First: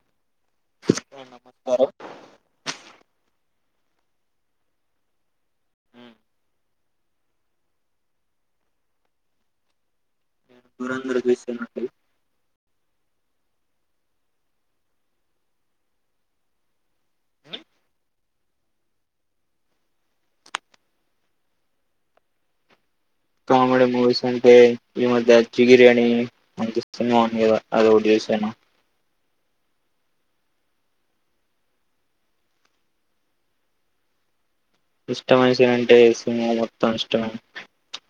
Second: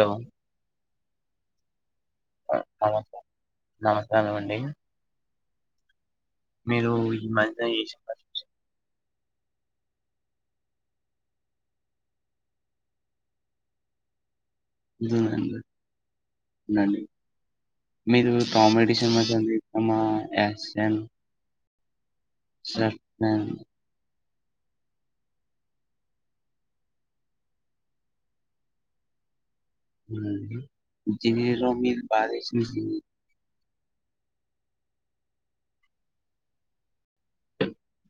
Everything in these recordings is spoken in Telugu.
హలో నమస్కారం నమ నమస్కారం అండి మీరు ఈ మధ్య ఏ [unintelligible] దూరందర చూస్తున్న అండి దు నా అండి నండి మీరు కామెడీ సినిమా చందిస్తమా యాసన్ స కామెడీ మూవీస్ ఏ ఈ మధ్య అచ్చిగిరి అనీ మంచి సినిమా ఉంది కదా అది ఒకటి చూసాను. హ్మ్ జీరోమి బదేస్ని ఇష్ట మనిషి అంటే సింహ మొత్తం ఇష్టమై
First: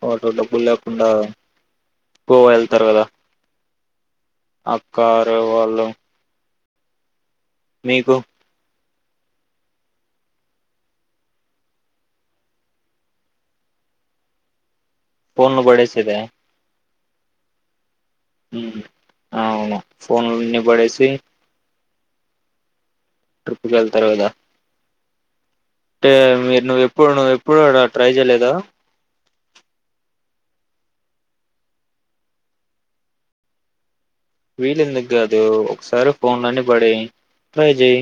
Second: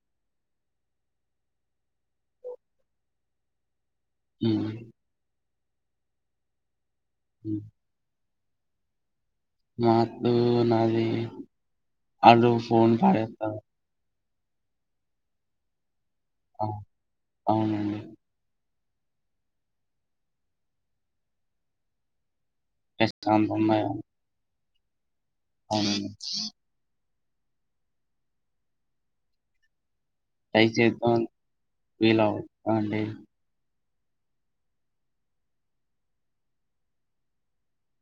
వాటో డబ్బులు లేకుండా గోవా ఎళ్తారు కదా ఉమ్, అక్కారు వాళ్ళు నీకు నాతో నాది అలు ఫోన్ పడత్తర్ ఫోన్లు బడేసేద ఆ, అవునండి హ్మ్ అవును ఫోన్లన్నీ పడేసి ట్రిప్కి ప్రశాంతంగా వెళ్తరు కదా అవునవును ఇప్పుడు నువ్వు ఎప్పుడు ట్రై చేలేదా దయచేద్ద వీలవ్ అండి వీలెందుకు గాదు ఒకసారి ఫోన్లన్ని పడేయి ట్రై చేయ్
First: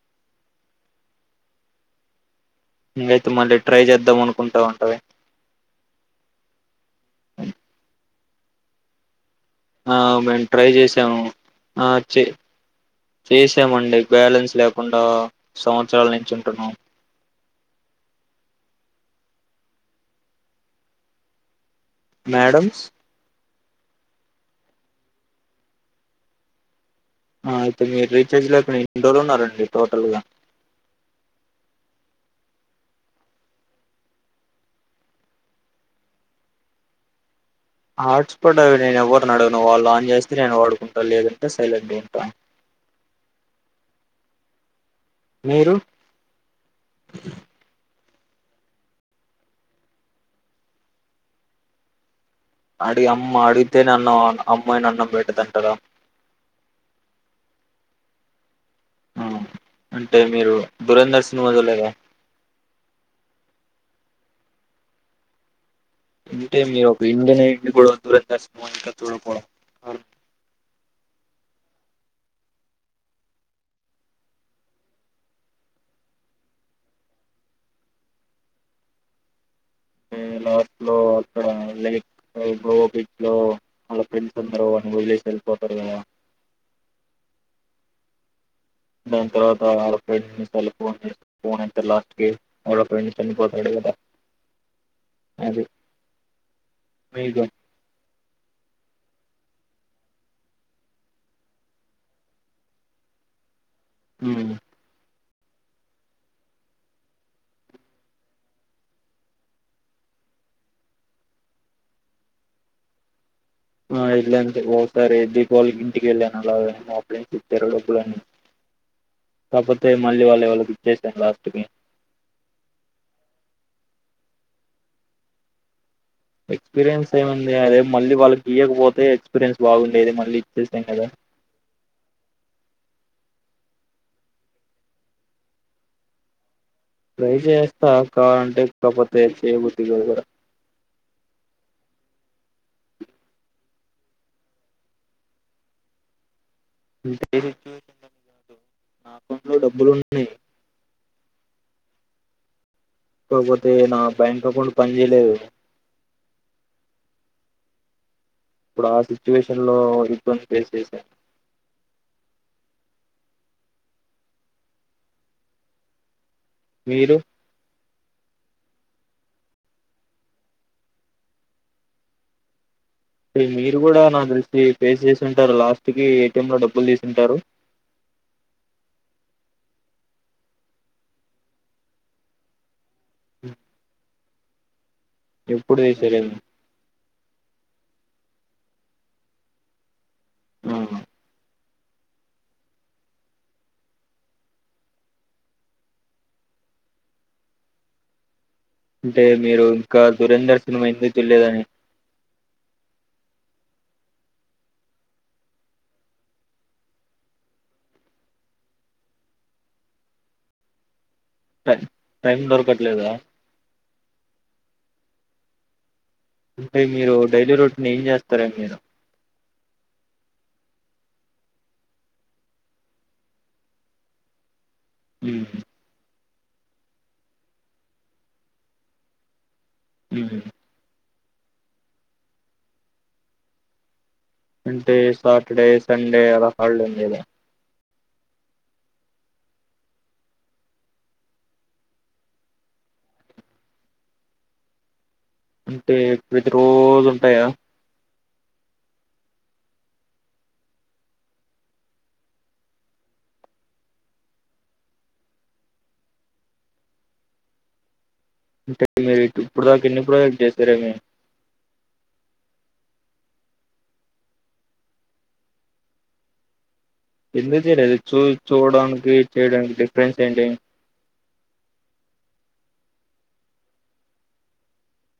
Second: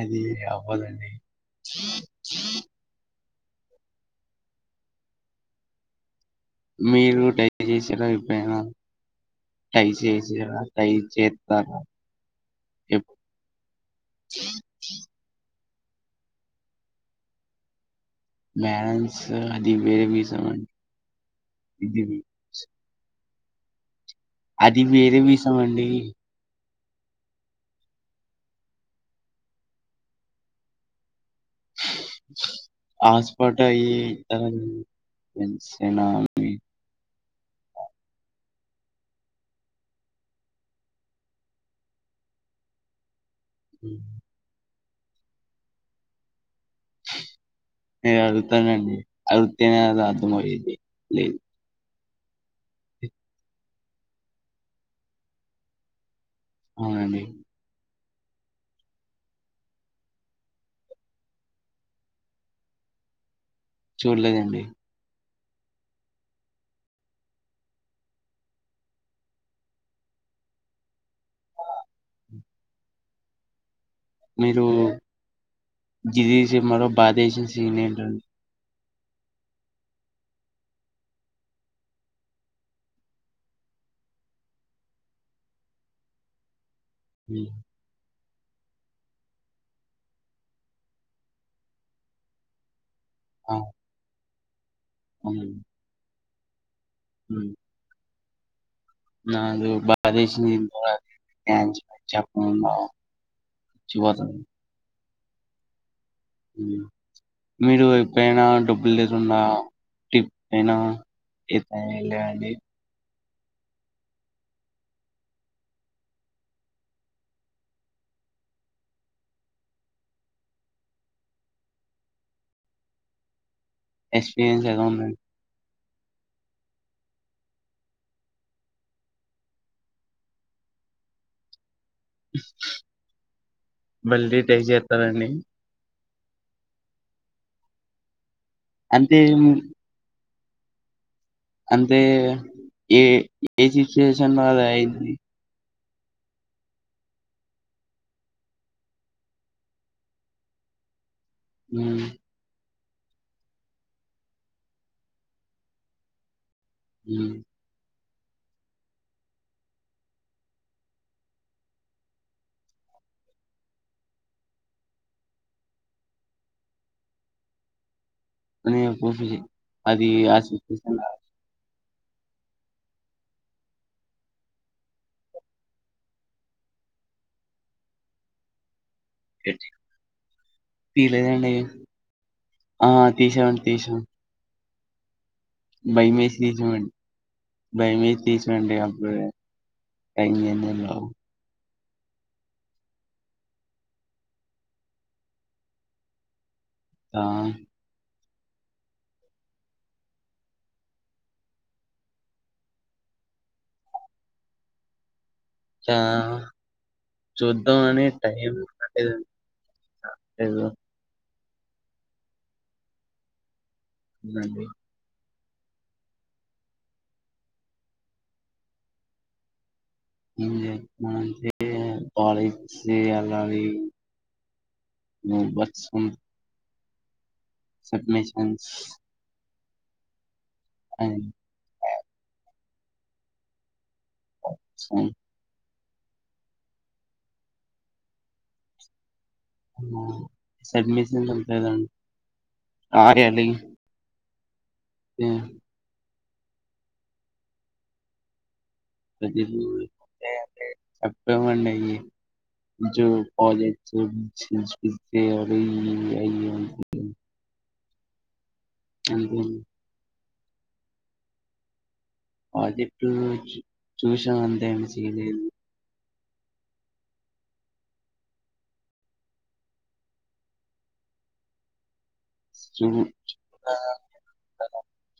అది అవ్వదండి అయితే మళ్ళీ ట్రై చేద్దాం అనుకుంటా ఉంటది మీరు డైల్ చేసింరా ఎపుడైనా ఆ మేము ట్రై చేసాము ఆ చె ఎప్ చేసామండి బ్యాలెన్స్ లేకుండా సంవత్సరాల నుంచి ఉంటున్నాము మ్యాలెన్స్ అది వే విజమ్ అం ఇది విక్స్ మేడమ్స్ అది వేరే విసం అండి ఆ అయితే మీరు రీచార్జ్ లేక ఎన్ని రోజలు ఉన్నారండి టోటల్ గా హాట్స్పాట్ ఐ ఈ నాను ఇన్ సెలల్ వీక్ ఆ హాట్స్పాట్ అవి నేను ఎవరిని అడగను వాళ్ళు ఆన్ చేస్తే నేను వాడుకుంటాను లేదంటే సైలెంట్గా ఉంటాను ఉ మీరు నే అడుగుతానండి అడుతేనే అది అర్థమయేది లేదు అడి అమ్మ అడిగితే అన్నామ్ అమ్మ అయినా అన్నం బెట్టాదంటారా అవునండి ఆ అంటే మీరు దురంధర్ సినిమా చూడలేదా చూడలేదండి ఇంటే మీరు ఒక ఇండియన్ నైట్ ని కూడా దురంధర్ సినిమా ఇంకా చూడకపోవడం మీరు జిదిసి మరో బాధ వేసిన సీన్ ఏంటి అండి ఏ లాక్ లో అక్కడ లేయిక్ ఆ గోవా బీచ్ లో వాళ్ళ ఫ్రెండ్స్ అందరు వాన్ని వదిలేసి వెళ్ళిపోతారు కదా హు దాన్ తర్వాత ఆడ ఫ్రెండ్ ఫోన్ ఎత్తి లాస్ట్ కి వాళ్ళ ఫ్రెండ్స్ అన్ని పోతాడు కదా అవును వేగం నాది బాగా దిసింది ఇంపాల్ యంచు చెప్పకుడా చ్చి వచన్ ఉమ్ మీరు ఎపుడైనా డబ్బులు లేకుండా టిప్ అయినా ఏతే అన్ లేవండి ఆ ఇల్లు అంతే ఒకసారి దీపావళి ఇంటికి వెళ్ళాను అలాగనే మాపూలెన్స్ ఇచ్చారు డబ్బులు అన్ని కాకపోతే మళ్ళీ వాళ్ళాయ్ వాళ్ళకు ఇచ్చేసాను లాస్ట్ కి ఎక్స్పీరియన్స్ ఎలా ఉన్నది ఎక్స్పీరియన్స్ ఏముంది అదే మళ్ళీ వాళ్ళకి ఇయ్యకపోతే ఎక్స్పీరియన్స్ బాగుండేది మళ్ళీ ఇచ్చేస్తాం కదా మళ్ళీ టై చేస్తానండి ట్రై చేస్తా కావాలంటే అంటే కాపోతే చేయబుద్ధిగాదుగూడ అంటే శేషను మనది అయ్యింది ఇంతేసిచ్యువేషన్ కాదు నా అకౌంట్ లో డబ్బులు ఉన్నాయి ఉన్నా కాకపోతే నా బ్యాంక్ అకౌంట్ పని చేయలేదు ఉన్నా ఇప్పుడు ఆ సిచ్యువేషన్ లో ఇబ్బంది ఫేస్ చేశా మీరు అది ఆ పోతుంది అది ఆశు ఊకుల్ల మీరు కూడా నాకు తెలిసి పేస్ చేసి ఉంటారు లాస్ట్ కి ఏటీఎం లో డబ్బులు తీసింటారు ఏటి తీయలేదు అండి ఆ తీసా అండి తీసా ఎప్పుడు తీసారేమో బైమేసి తీసినమండి బైమేసి తీసినండి అప్పుడె ఫైనల్లీ ఏం ఆ తిన్నా వు ఆ అంటే మీరు ఇంకా దురందర్ సినిమా ఎందుకు చూడలేదండి ఆ... చూద్దాం అని టైంరాలేదండి ఏదో టై టైం దొరకట్లేదా అవునండి అంటే మీరు డైలీ రొటీన్ ఏం చేస్తారండి మీరు ఏం చేత్తన అంటే కాలేజ్ కి ఎల్లాలి మి బ్లస్ మీ సబ్మిషన్స్ మ్ అ అంటే సాటర్డే సండే అలా హల్డే ఉండేద సబ్మిషన్ లు ఉంటాయి కదండి రాయాలి ఆ అంటే ప్రతీ రోజు ఉంటాయా చెప్పామండయ్యి [unintelligible] అంటె మీరు టు ఇప్పుడు దాకా ఎన్ని ప్రొవైడ్ చెసారేమి ప్రాజెక్టులు చూసాం అంతే ఏమి చేయలేదు ఎందుకు చెయలేదు చూ చూడడానికి చేయడానికి డిఫరెన్స్ ఏంటి మ్ హు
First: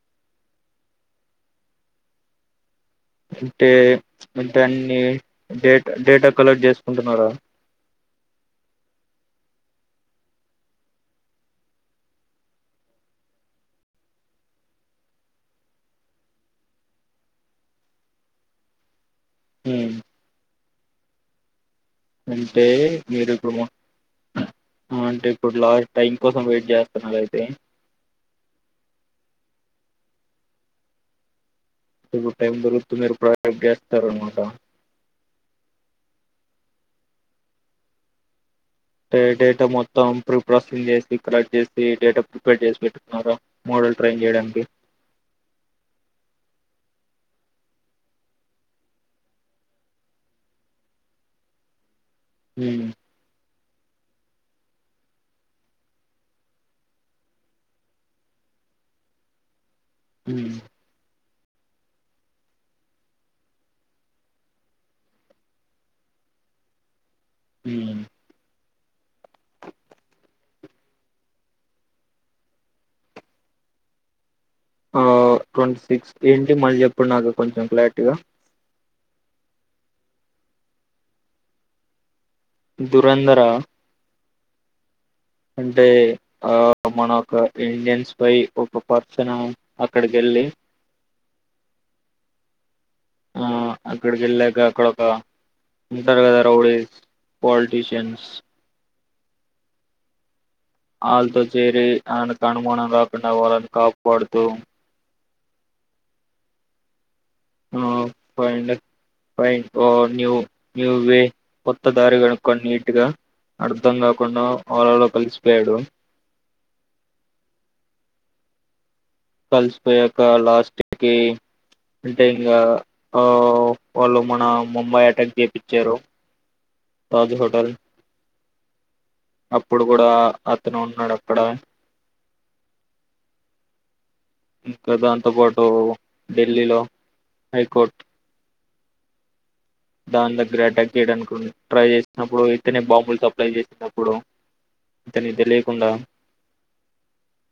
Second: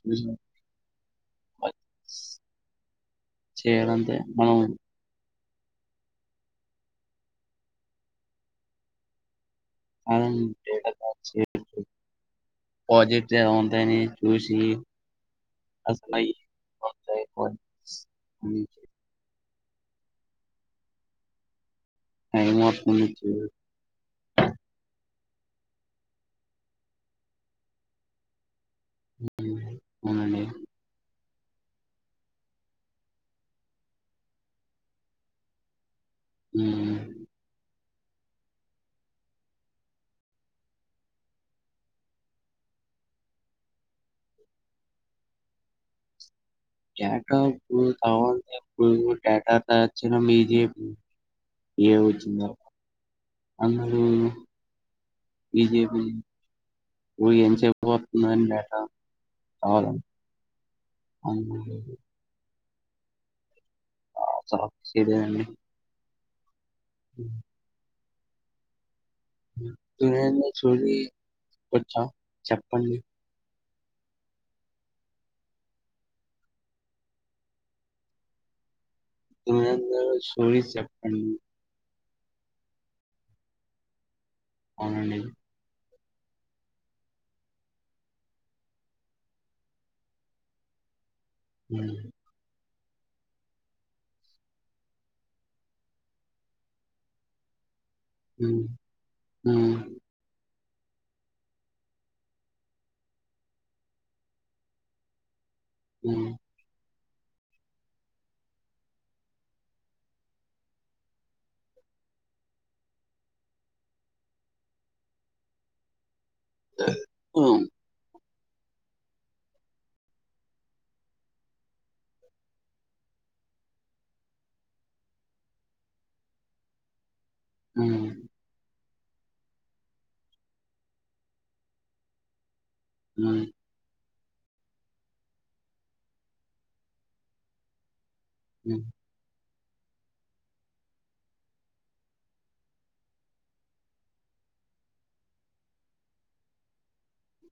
మ్.. మ్ అంటే చేయడం అంతే మనం అంటే అన్నీ డేటా డేటా కలెక్ట్ చేసుకుంటున్నారా అవును డేటా కలెక్ట్ చేపిచ్చ్ ప్రాజెక్ట్ ఏమంతైనియ్ చూసి అసలయి [unintelligible] మ్ టైం అంటే వస్తుంది చూ మీరుఇపుడు [unintelligible] లాస్ట్ టైం కోసం వెయిట్ చేస్తున్నారు అయితే ఉమ్, అవునండి ఇపుడు టైం దొరుకుతె మీరు ప్రోజెక్ట్ చేస్తారనమాట మ్ డే డేటా మొత్తం ప్రుఫ్ ప్రాసెసింగ్ చేసి కలెక్ట్ చేసి డేటా ప్రిపేర్ చేసి పెట్టున్నార మో ట్రైన్ చేయడానికి [unintelligible] [unintelligible] డేటా తయారు చేయడం ఈజీ ఏ బ్రో ఏ వచ్చిందో ఉమ్ అందరూ [unintelligible] ఓయ్ ఎంతసేపు వతుంది అని డే టా మ్ మ్ ఆ సడి [unintelligible] మ్ దురంధర్ స్టోరీ వచ్చా చెప్పండి ఆ ట్వంటీ సిక్స్ ఏంటి మళ్ళీ చెప్పండి నాకు కొంచెం క్లారిటీగా దురంధర్ స్టోరీస్ చెప్పండి దురంధర అవునండి. అంటే ఆ మన ఒక ఇండియన్స్ పై ఒక పర్సన్ అక్కడికెళ్ళి, మ్మ్ ఆ అక్కడికి వెళ్ళాక, అక్కడ ఒక ఉంటారు కదా రౌడీ పోల్ట్. టిఫిన్స్ మ్మ్ అళ్ళతో చేరి ఆయనకు అనుమానం రాకుండా, వాళ్ళని కాపాడుతూ. మ్మ్ [unintelligible] పోయిం [unintelligible] ఫైన్ ఓ న్యూ న్యూ వే కొత్త దారి కనుక్కొని నీట్ గా అర్థం గాకుండా ఓల లో కలిసిపోయాడు వుమ్మ్ కలిసిపోయాక లాస్ట్ కీ అంటే ఇంగా, ఆ వాళ్ళు మన ముంబాయి అటాక్ చేపిచ్చారు. తాజ్ హోటల్ హ్మ్. అప్పుడు కూడా అతను ఉన్నాడు అక్కడే మ్మ్ ఇంకా దాంతో పాటు ఢిల్లీలో హైకోర్ట్ అ దాని దగ్గర అటాక్ చేయడానుకోని, ట్రై చేసినప్పుడు ఇతనే బాంబులు సప్లై చేసినప్పుడు. ఇతనికి తెలేకుండా అ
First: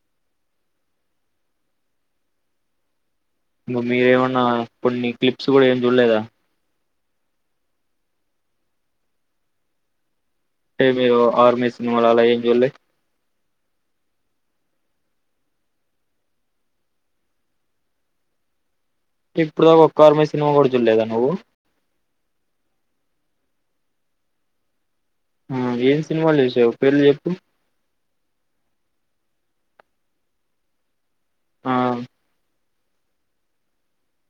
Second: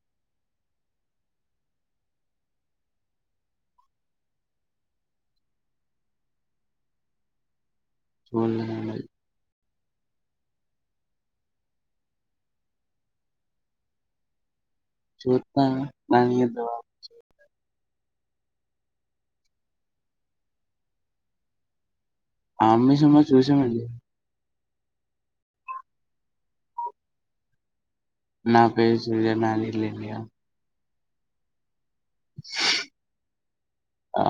ఇంగ మీరేమన్నా కొన్ని క్లిప్స్ కూడా ఏమి చూడలేదా చూడ [unintelligible] అంటే మీరు ఆర్మీ సినిమాలు అలా ఏం చూల్లే చూత్త గాని [unintelligible] [inaudible] కిప్పుడుదా ఒక్క ఆర్మీ సినిమా గూడా చూడలేదా నువ్వు ఆర్మీ సినిమా చూసామండి ఆ ఏం సినిమాలు చుసావు పేర్లు చెప్పు నా పేరు సూర్య నా ఇల్లు ఇండియా ఆ ఆ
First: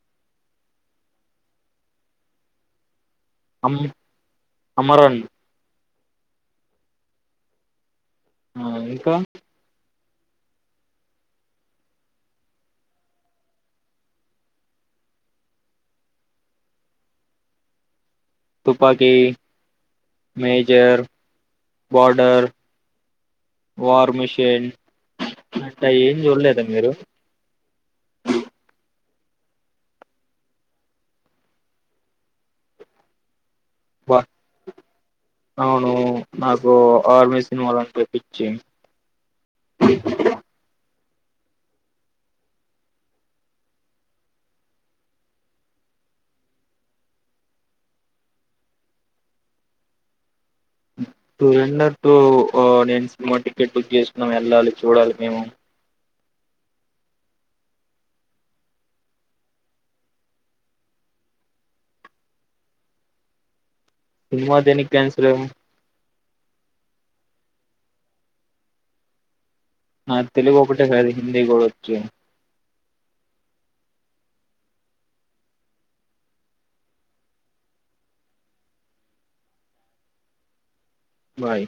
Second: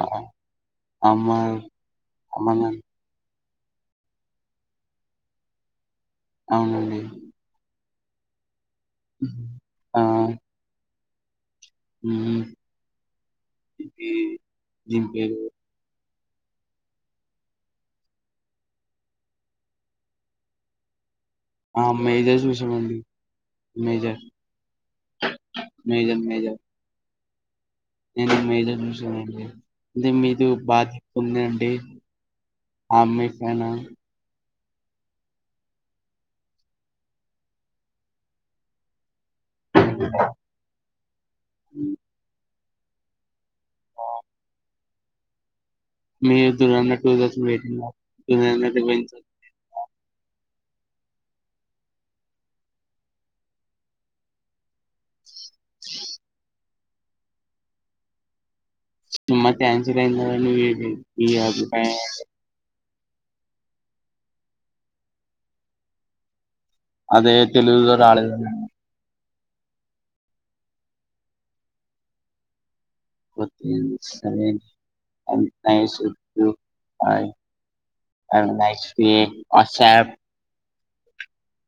అమర్ అమరన్ అమ్ అమరన్ అవునండి ఆ, ఇంకా ఆ ఉహు ఇది దీని పేరు తుపాకీ మేజర్ ఆ మేజర్ బార్డర్ చూసామండి వార్ 'మేజర్', మిషన్ అట్ట ఏం 'మేజర్', చూడలేద 'మేజర్' మీరు నేను మేజర్ చూసనండి అంటే మీతు కాదు బాధ్యత ఉంది అం [unintelligible] అమ్మేశానా వా అవును నాకు ఆర్మీ సినిమాలంటే పిచ్చి అ మీ దురంధర్ టూ [inaudible] టూరెండర్ టూ, ఆ నేను సినిమా టికెట్ బుక్ చేస్తున్నాం వెళ్ళాలి చూడాలి మేము. మా [unintelligible] ఈ అభిప్రాయ సినిమా దేనికి కాన్సిల్ అదే తెలుగులో రాలేదు అని ఆ తెలుగు ఒకటే కాదు హిందీ వచ్చు కొతి సవెన్ైస్ ఉద్యగ ప అ నైస్ అసాబ్ బాయ్